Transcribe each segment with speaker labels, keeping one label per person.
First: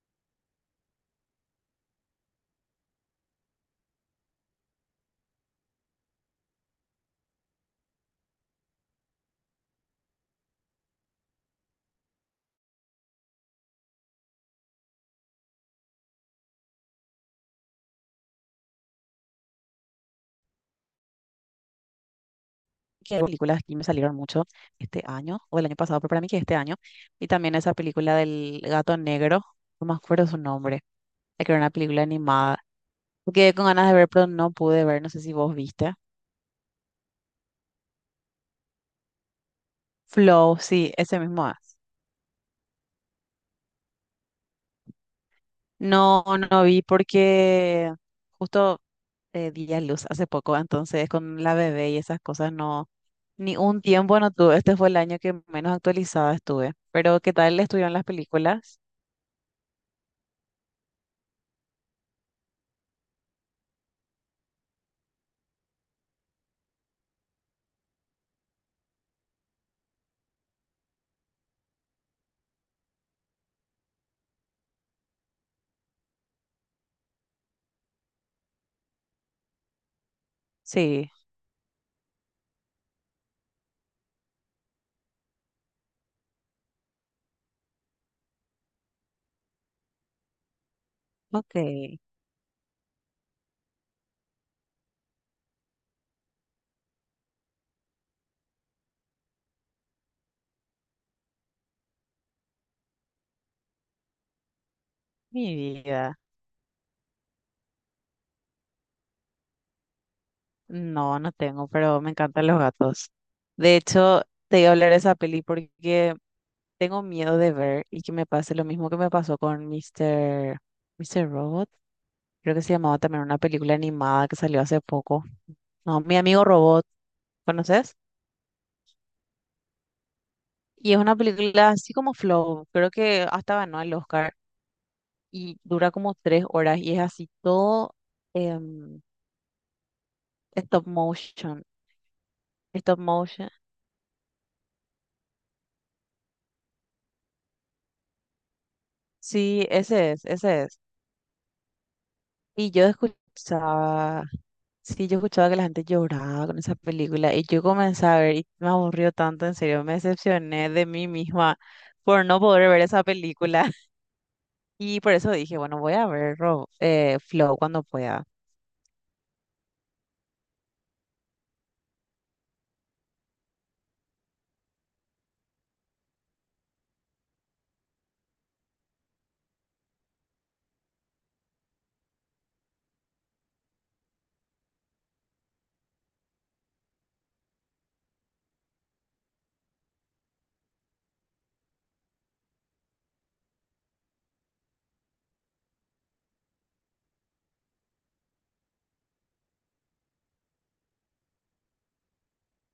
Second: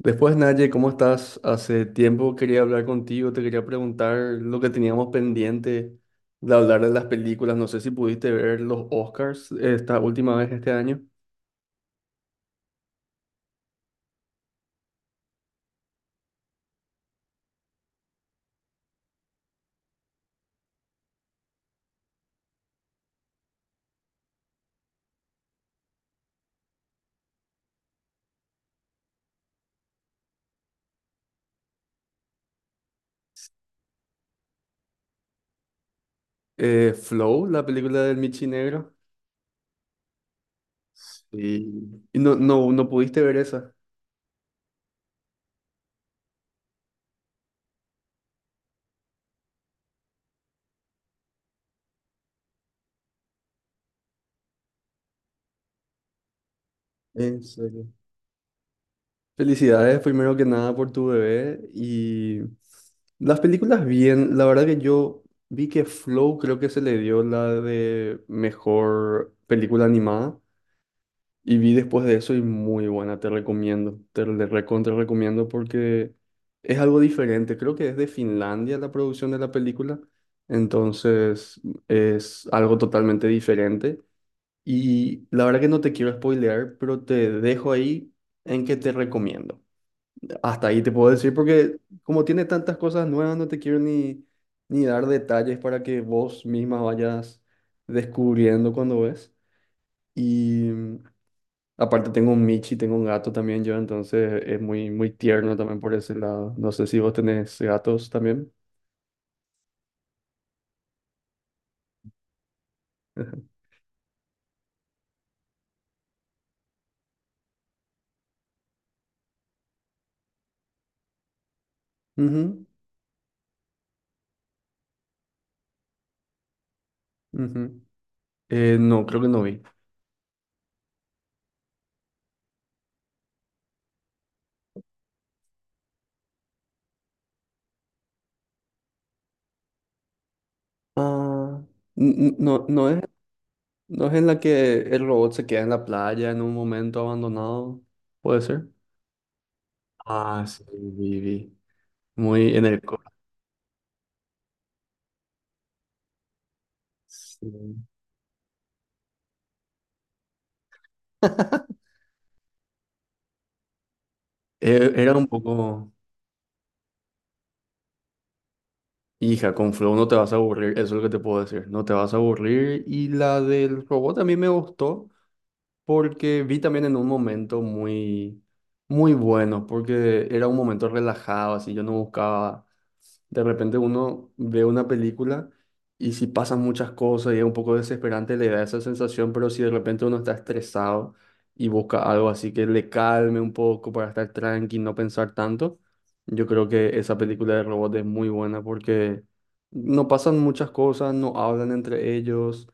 Speaker 1: Después, Naye, ¿cómo estás? Hace tiempo quería hablar contigo, te quería preguntar lo que teníamos pendiente de hablar de las películas. No sé si pudiste ver los Oscars esta última vez este año.
Speaker 2: Que hay películas que me salieron mucho este año o el año pasado, pero para mí que este año. Y también esa película del gato negro, no me acuerdo su nombre, la que era una película animada. Me quedé con ganas de ver, pero no pude ver, no sé si vos viste.
Speaker 1: Flow, la película del Michi Negro.
Speaker 2: Flow, sí, ese mismo es.
Speaker 1: Sí. Y no pudiste ver esa,
Speaker 2: No, no vi porque justo di a luz hace poco, entonces con la bebé y esas cosas no, ni un tiempo no tuve. Este fue el año que menos actualizada estuve. Pero ¿qué
Speaker 1: en
Speaker 2: tal
Speaker 1: serio.
Speaker 2: estuvieron las películas?
Speaker 1: Felicidades, primero que nada, por tu bebé. Y las películas bien, la verdad que yo vi que Flow creo que se le dio la de mejor película animada. Y vi después de eso y muy buena, te recomiendo, te le recontra recomiendo porque es algo diferente. Creo que es de Finlandia la producción de la película,
Speaker 2: Sí,
Speaker 1: entonces es algo totalmente diferente. Y la verdad que no te quiero spoilear, pero te dejo ahí en que te recomiendo. Hasta ahí te puedo decir
Speaker 2: ok,
Speaker 1: porque como tiene tantas cosas nuevas, no te quiero ni dar detalles para que vos misma vayas descubriendo cuando ves. Y Aparte tengo un Michi, tengo un gato también yo, entonces es muy, muy
Speaker 2: mi
Speaker 1: tierno también por ese
Speaker 2: vida.
Speaker 1: lado. No sé si vos tenés gatos también.
Speaker 2: No, no tengo, pero me encantan los gatos. De hecho, te iba a hablar de esa peli porque tengo miedo de ver y que me pase lo mismo que me pasó con Mister Robot. Creo que
Speaker 1: Ujú,
Speaker 2: se llamaba también una película animada que salió hace poco. No, Mi Amigo Robot,
Speaker 1: ujú.
Speaker 2: ¿conoces?
Speaker 1: No, creo que no vi.
Speaker 2: Y es una película así como Flow, creo que hasta ganó el Oscar y dura como 3 horas y es así todo em, stop
Speaker 1: Ah,
Speaker 2: motion.
Speaker 1: no,
Speaker 2: Stop motion.
Speaker 1: no es en la que el robot se queda en la playa en un momento abandonado, puede ser.
Speaker 2: Sí, ese es,
Speaker 1: Ah,
Speaker 2: ese
Speaker 1: sí,
Speaker 2: es.
Speaker 1: vi, vi. Muy en
Speaker 2: Y
Speaker 1: el.
Speaker 2: yo escuchaba, sí, yo escuchaba que la gente lloraba con esa película y
Speaker 1: Sí.
Speaker 2: yo comencé a ver y me aburrió tanto, en serio, me decepcioné de mí misma por no poder ver esa película. Y por
Speaker 1: Era un
Speaker 2: eso dije, bueno,
Speaker 1: poco,
Speaker 2: voy a ver Flow cuando pueda.
Speaker 1: hija, con Flow no te vas a aburrir, eso es lo que te puedo decir, no te vas a aburrir. Y la del robot a mí me gustó, porque vi también en un momento muy, muy bueno, porque era un momento relajado, así yo no buscaba, de repente uno ve una película y si pasan muchas cosas y es un poco desesperante, le da esa sensación, pero si de repente uno está estresado y busca algo así que le calme un poco para estar tranqui, no pensar tanto, yo creo que esa película de robot es muy buena porque no pasan muchas cosas, no hablan entre ellos,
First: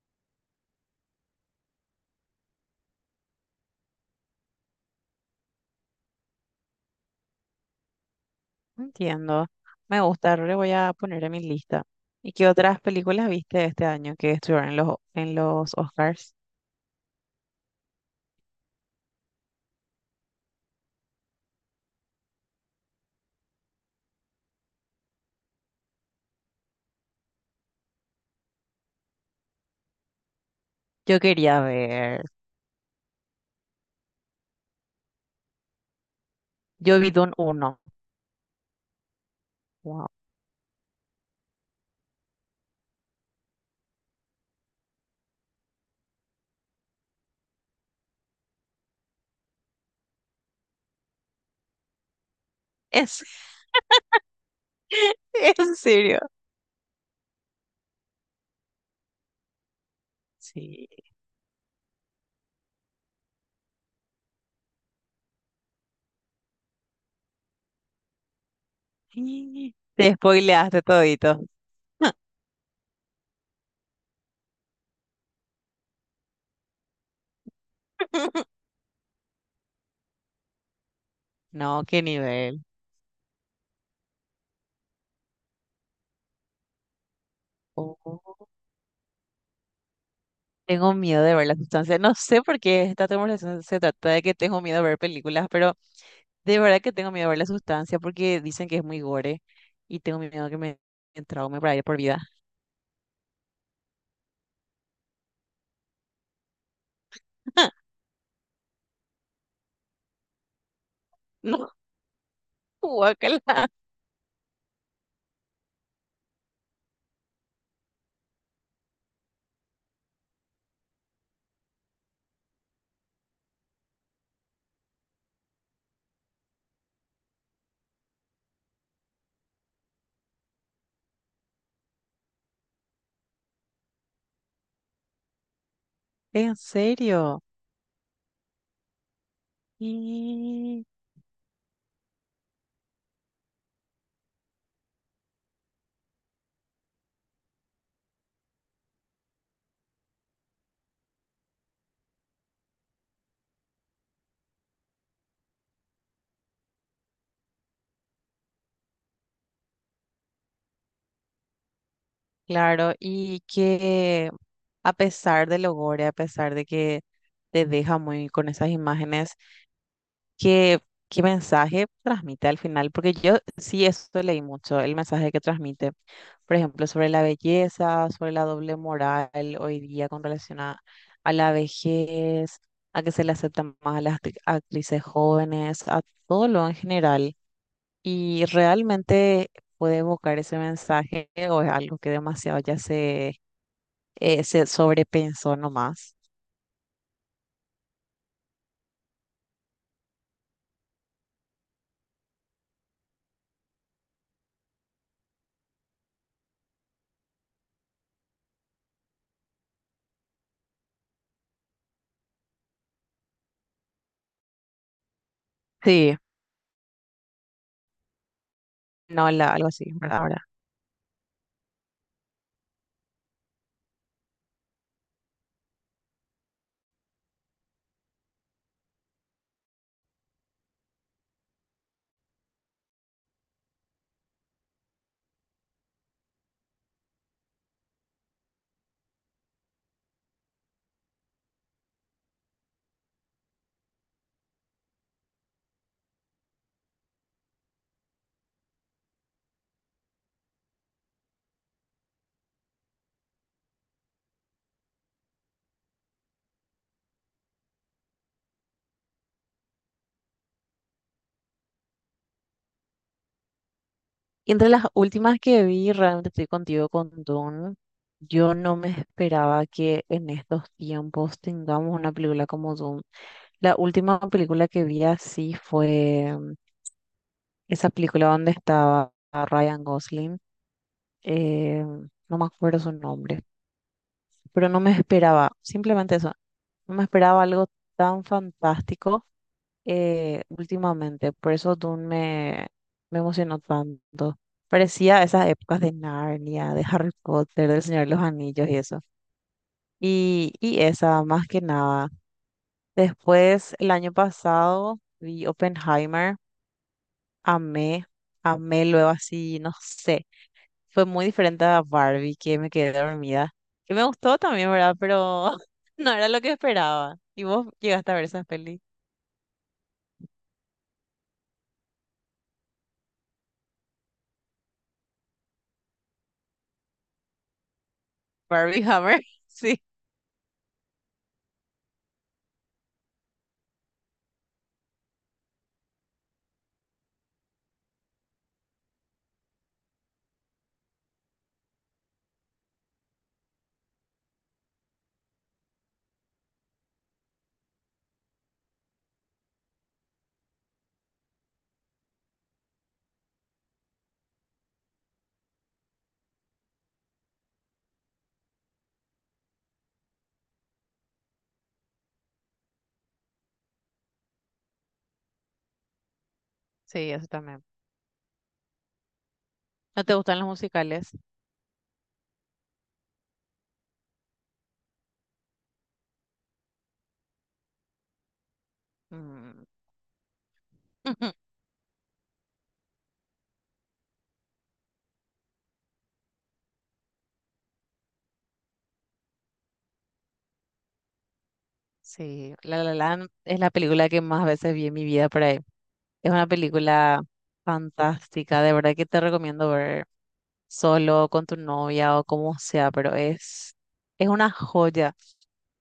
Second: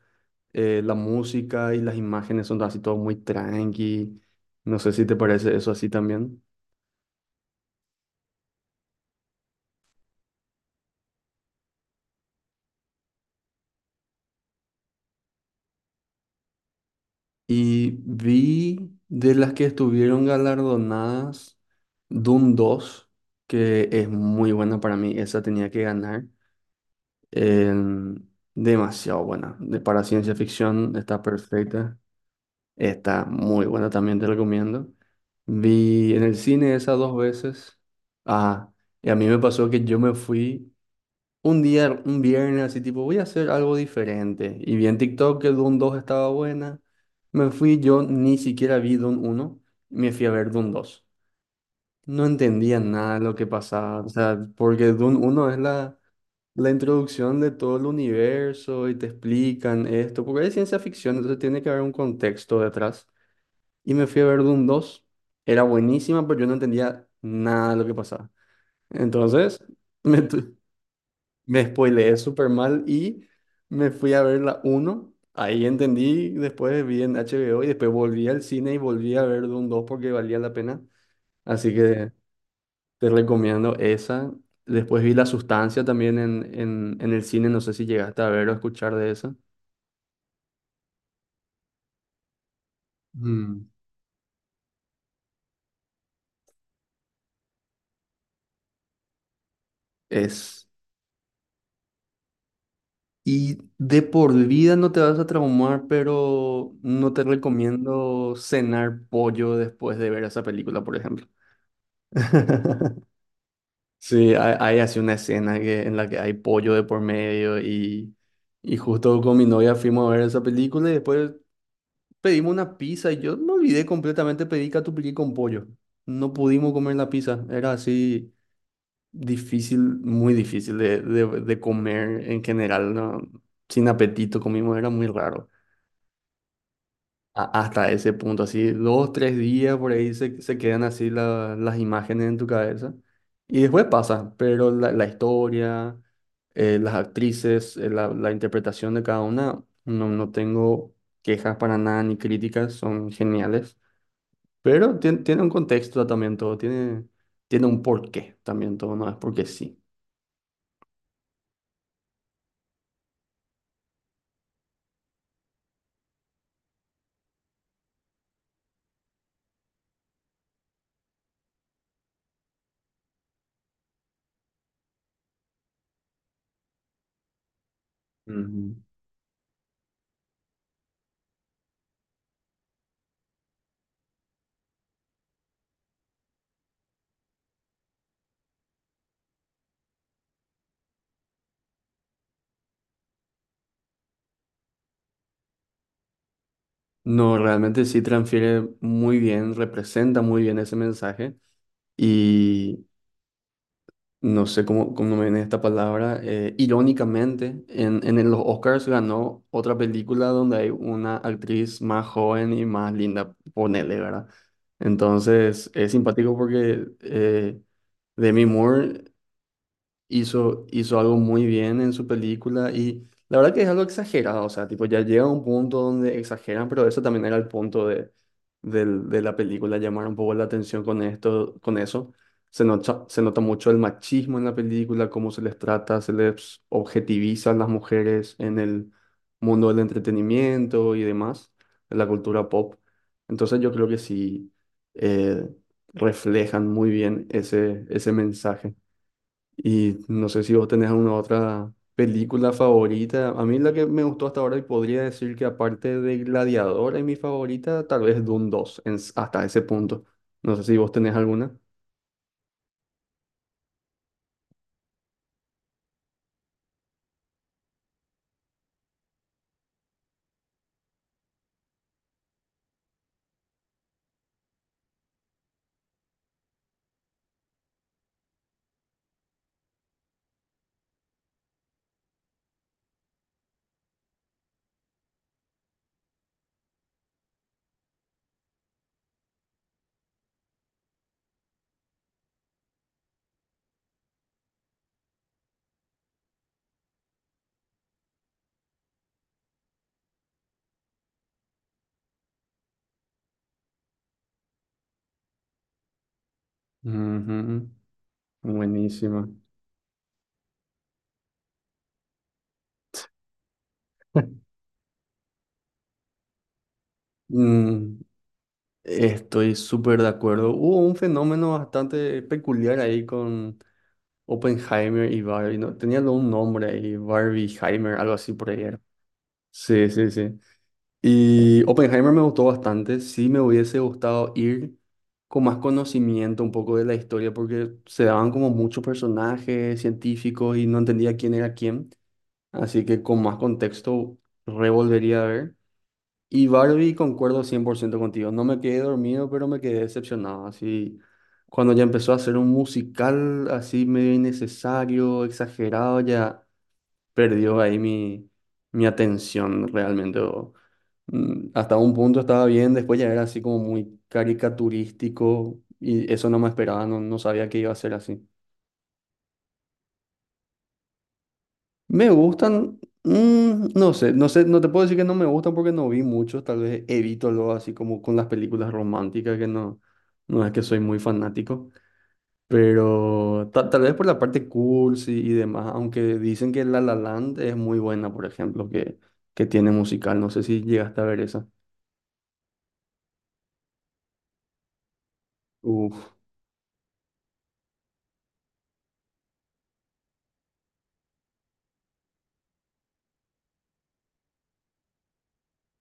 Speaker 1: la música y las imágenes son así todo muy tranqui. No sé si te parece eso así también.
Speaker 2: Entiendo, me gusta, le voy a poner en mi lista. ¿Y qué otras películas viste este año que estuvieron en los Oscars?
Speaker 1: Y vi de las que estuvieron galardonadas Doom dos, que es muy buena para mí. Esa tenía que ganar. En- Demasiado buena. Para ciencia ficción
Speaker 2: Yo
Speaker 1: está
Speaker 2: quería
Speaker 1: perfecta.
Speaker 2: ver,
Speaker 1: Está muy buena también, te recomiendo. Vi en el cine esa
Speaker 2: yo vi
Speaker 1: dos
Speaker 2: Dune
Speaker 1: veces.
Speaker 2: uno
Speaker 1: Ah, y a mí me pasó que yo
Speaker 2: Wow.
Speaker 1: me fui. Un día, un viernes, así tipo, voy a hacer algo diferente. Y vi en TikTok que Doom 2 estaba buena. Me fui, yo ni siquiera vi Doom 1, me fui a ver Doom 2. No entendía nada de
Speaker 2: Es,
Speaker 1: lo que pasaba, o sea, porque Doom 1 es
Speaker 2: en serio.
Speaker 1: la introducción de todo el universo y te explican esto, porque es ciencia
Speaker 2: Sí.
Speaker 1: ficción, entonces tiene que haber un contexto detrás. Y me fui a ver Doom 2, era buenísima, pero yo no entendía nada de lo que pasaba. Entonces,
Speaker 2: Y te
Speaker 1: me tu-
Speaker 2: spoileaste todito.
Speaker 1: me spoileé súper mal y me fui a ver la 1. Ahí entendí, después vi en HBO y después volví al cine y volví a ver Doom dos porque valía la pena. Así
Speaker 2: No, qué
Speaker 1: que
Speaker 2: nivel.
Speaker 1: te recomiendo esa. Después vi La Sustancia también en el cine, no sé si
Speaker 2: Oh,
Speaker 1: llegaste a ver o escuchar de esa.
Speaker 2: tengo miedo de ver la sustancia. No sé por qué esta conversación
Speaker 1: Mm.
Speaker 2: se trata de que tengo miedo de ver películas, pero de verdad que tengo miedo de ver la sustancia porque dicen que es muy gore y tengo miedo que
Speaker 1: Es.
Speaker 2: me traume para ir por vida.
Speaker 1: Y de por vida no te vas a traumar, pero no te recomiendo cenar pollo después de ver esa película, por ejemplo.
Speaker 2: No, guácala.
Speaker 1: Sí, hay así una escena que, en la que hay pollo de por medio y justo con mi novia fuimos a ver esa película y después pedimos una pizza y yo me olvidé completamente, pedí catupiry con pollo. No pudimos comer la pizza, era así difícil, muy difícil de comer en general, ¿no? Sin apetito comimos, era muy raro
Speaker 2: En serio.
Speaker 1: hasta ese punto, así dos, tres días por ahí se quedan
Speaker 2: Y
Speaker 1: así las imágenes en tu cabeza y después pasa, pero la historia, las actrices, la interpretación de cada una, no tengo quejas para nada ni críticas, son geniales, pero tiene un contexto también todo, tiene, tiene un porqué también todo, no es porque sí.
Speaker 2: claro, y que a pesar de lo gore, a pesar de que te deja muy con esas imágenes. ¿Qué, qué mensaje transmite al final? Porque yo sí esto leí mucho, el mensaje que transmite, por ejemplo, sobre la belleza, sobre la
Speaker 1: Ujú.
Speaker 2: doble moral hoy día con relación a la vejez, a que se le aceptan más a las actrices jóvenes, a todo lo en general. Y realmente puede evocar ese mensaje o es algo que demasiado ya se sobrepensó nomás.
Speaker 1: No, realmente sí transfiere muy bien, representa muy bien ese mensaje. Y no sé cómo, cómo me viene esta palabra, irónicamente, en los Oscars ganó otra película donde hay una actriz más joven y más linda, ponele, ¿verdad? Entonces, es
Speaker 2: Sí,
Speaker 1: simpático porque Demi Moore
Speaker 2: no, algo así, ¿verdad?
Speaker 1: hizo algo muy bien en su película y la verdad que es algo exagerado, o sea, tipo, ya llega a un punto donde exageran, pero eso también era el punto de la película, llamar un poco la atención con esto, con eso. Se nota mucho el machismo en la película, cómo se les trata, se les objetiviza a las mujeres en el mundo del entretenimiento y demás, en la cultura pop. Entonces yo creo que sí, eh, reflejan muy bien ese mensaje. Y no sé si vos tenés alguna otra película favorita. A mí la que me gustó hasta ahora y podría decir que aparte de Gladiador es mi favorita, tal vez Dune dos en hasta ese punto. No sé si vos tenés alguna.
Speaker 2: Y entre las últimas que vi, realmente estoy contigo con Dune. Yo no me esperaba que en estos tiempos tengamos una película como Dune. La última película que vi así fue esa película donde estaba Ryan Gosling. eh, no me acuerdo su nombre, pero no me esperaba, simplemente eso, no me esperaba algo tan fantástico últimamente. Por eso Dune me emocionó tanto. Parecía esas épocas de Narnia, de Harry Potter, del Señor de los Anillos y eso. Y esa, más que nada. Después, el año pasado, vi Oppenheimer,
Speaker 1: Ujú.
Speaker 2: amé, amé luego
Speaker 1: Buenísima.
Speaker 2: así, no sé. Fue muy diferente a Barbie, que me quedé dormida. Que me gustó también, ¿verdad? Pero no era lo que esperaba. ¿Y vos
Speaker 1: Mm,
Speaker 2: llegaste a ver esa peli?
Speaker 1: estoy súper de acuerdo. Hubo un fenómeno bastante peculiar ahí con Oppenheimer y Barbie, ¿no? Tenían un nombre ahí, Barbieheimer, algo así por ahí era.
Speaker 2: Barbie Hammer, sí.
Speaker 1: Sí, sí, sí. Y Oppenheimer me gustó bastante. Sí me hubiese gustado ir con más conocimiento un poco de la historia porque se daban como muchos personajes científicos y no entendía quién era quién. Así que con más contexto revolvería a ver. Y Barbie, concuerdo 100% contigo. No me quedé dormido, pero me quedé decepcionado. Así, cuando ya empezó a hacer un musical así medio innecesario, exagerado, ya perdió ahí mi atención realmente. Hasta un punto estaba bien, después ya era así como muy caricaturístico y eso no me esperaba,
Speaker 2: Sí,
Speaker 1: no
Speaker 2: eso
Speaker 1: sabía que
Speaker 2: también.
Speaker 1: iba a ser así.
Speaker 2: ¿No te gustan los musicales?
Speaker 1: Me gustan, no sé, no sé, no te puedo decir que no me gustan porque no vi muchos, tal vez evito lo así como con las películas románticas que
Speaker 2: Mm.
Speaker 1: no, no es que soy muy fanático. Pero tal vez por la parte cursi y demás, aunque dicen que La La Land es muy buena, por ejemplo, que tiene musical. No sé si llegaste a ver esa.
Speaker 2: Sí, La La Land es la película que más veces vi en mi vida por ahí.
Speaker 1: Uf,
Speaker 2: Es una película fantástica, de verdad que te recomiendo ver solo, con tu novia o como sea, pero es una joya.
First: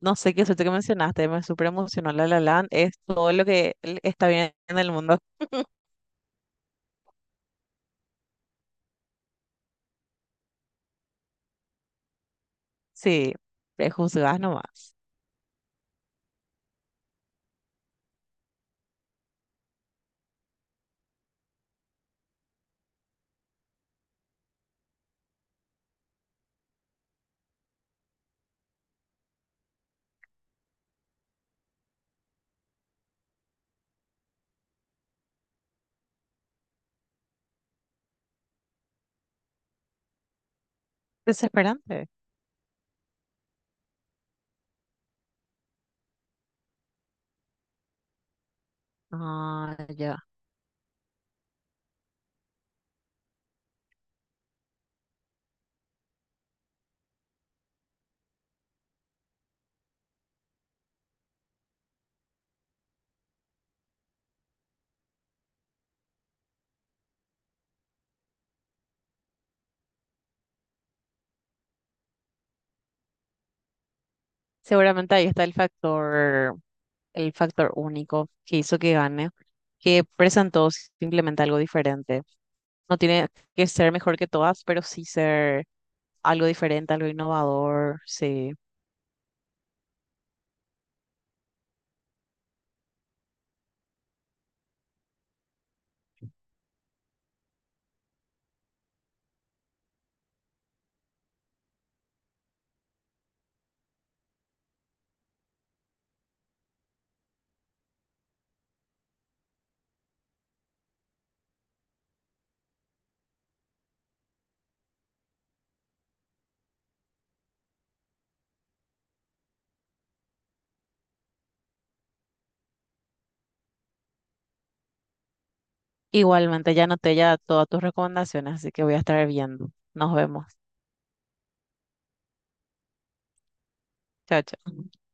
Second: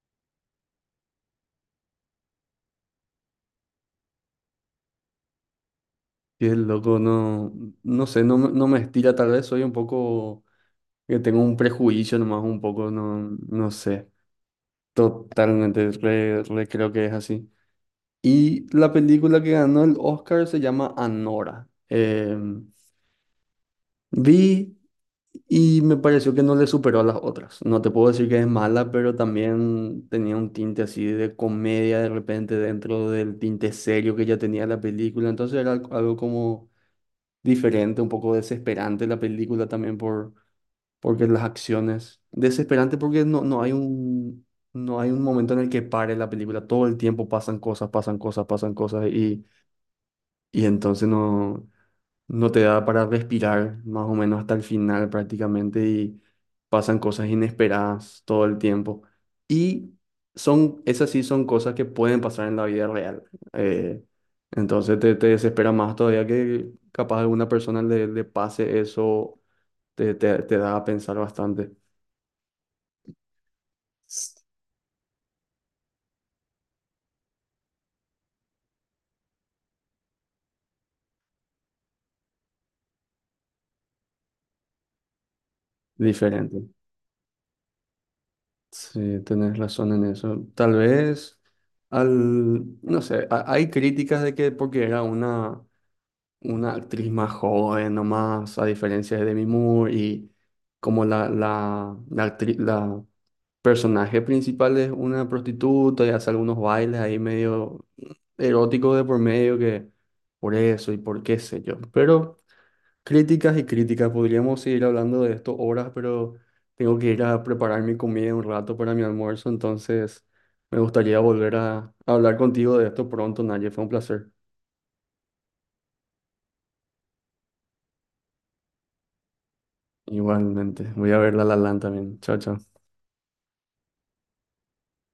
Speaker 2: No sé qué suerte que mencionaste, me súper emocionó La La Land, es todo lo que está bien en el mundo.
Speaker 1: qué loco, no, no sé, no me estira, tal vez soy un poco, que tengo un prejuicio nomás, un poco, no,
Speaker 2: Sí,
Speaker 1: no sé,
Speaker 2: prejuzgas nomás.
Speaker 1: totalmente, re creo que es así. Y la película que ganó el Oscar se llama Anora. Vi. Y me pareció que no le superó a las otras. No te puedo decir que es mala, pero también tenía un tinte así de comedia de repente dentro del tinte serio que ya tenía la película. Entonces era algo, algo como diferente, un poco desesperante la película también por, porque las
Speaker 2: Desesperante.
Speaker 1: acciones. Desesperante porque no hay un, no hay un momento en el que pare la película. Todo el tiempo pasan cosas, pasan cosas, pasan cosas, y,
Speaker 2: Ah, ya.
Speaker 1: y entonces no no te da para respirar más o menos hasta el final prácticamente y pasan cosas inesperadas todo el tiempo. Y son, esas sí son cosas que pueden pasar en la vida real. eh, entonces te desespera más todavía que capaz a alguna persona le pase eso, te da a pensar bastante
Speaker 2: Seguramente ahí está el factor. El factor único que hizo que gane, que presentó simplemente algo diferente. No tiene que ser mejor que todas, pero sí ser algo
Speaker 1: diferente.
Speaker 2: diferente, algo innovador, sí.
Speaker 1: Sí, tenés razón en eso. Tal vez, al, no sé, hay críticas de que porque era una actriz más joven nomás, a diferencia de Demi Moore, y como la actriz, la personaje principal es una prostituta y hace algunos bailes ahí medio eróticos de por medio que por eso y por qué sé yo. Pero críticas y críticas, podríamos seguir hablando de esto horas, pero tengo que ir a preparar mi comida un rato para mi almuerzo, entonces me gustaría volver a hablar contigo de esto pronto, Naye, fue un placer.
Speaker 2: Igualmente ya anoté ya todas tus recomendaciones, así que voy a estar viendo. Nos vemos.
Speaker 1: Igualmente. Voy a ver La La Land también. Chao, chao.
Speaker 2: Chao, chao.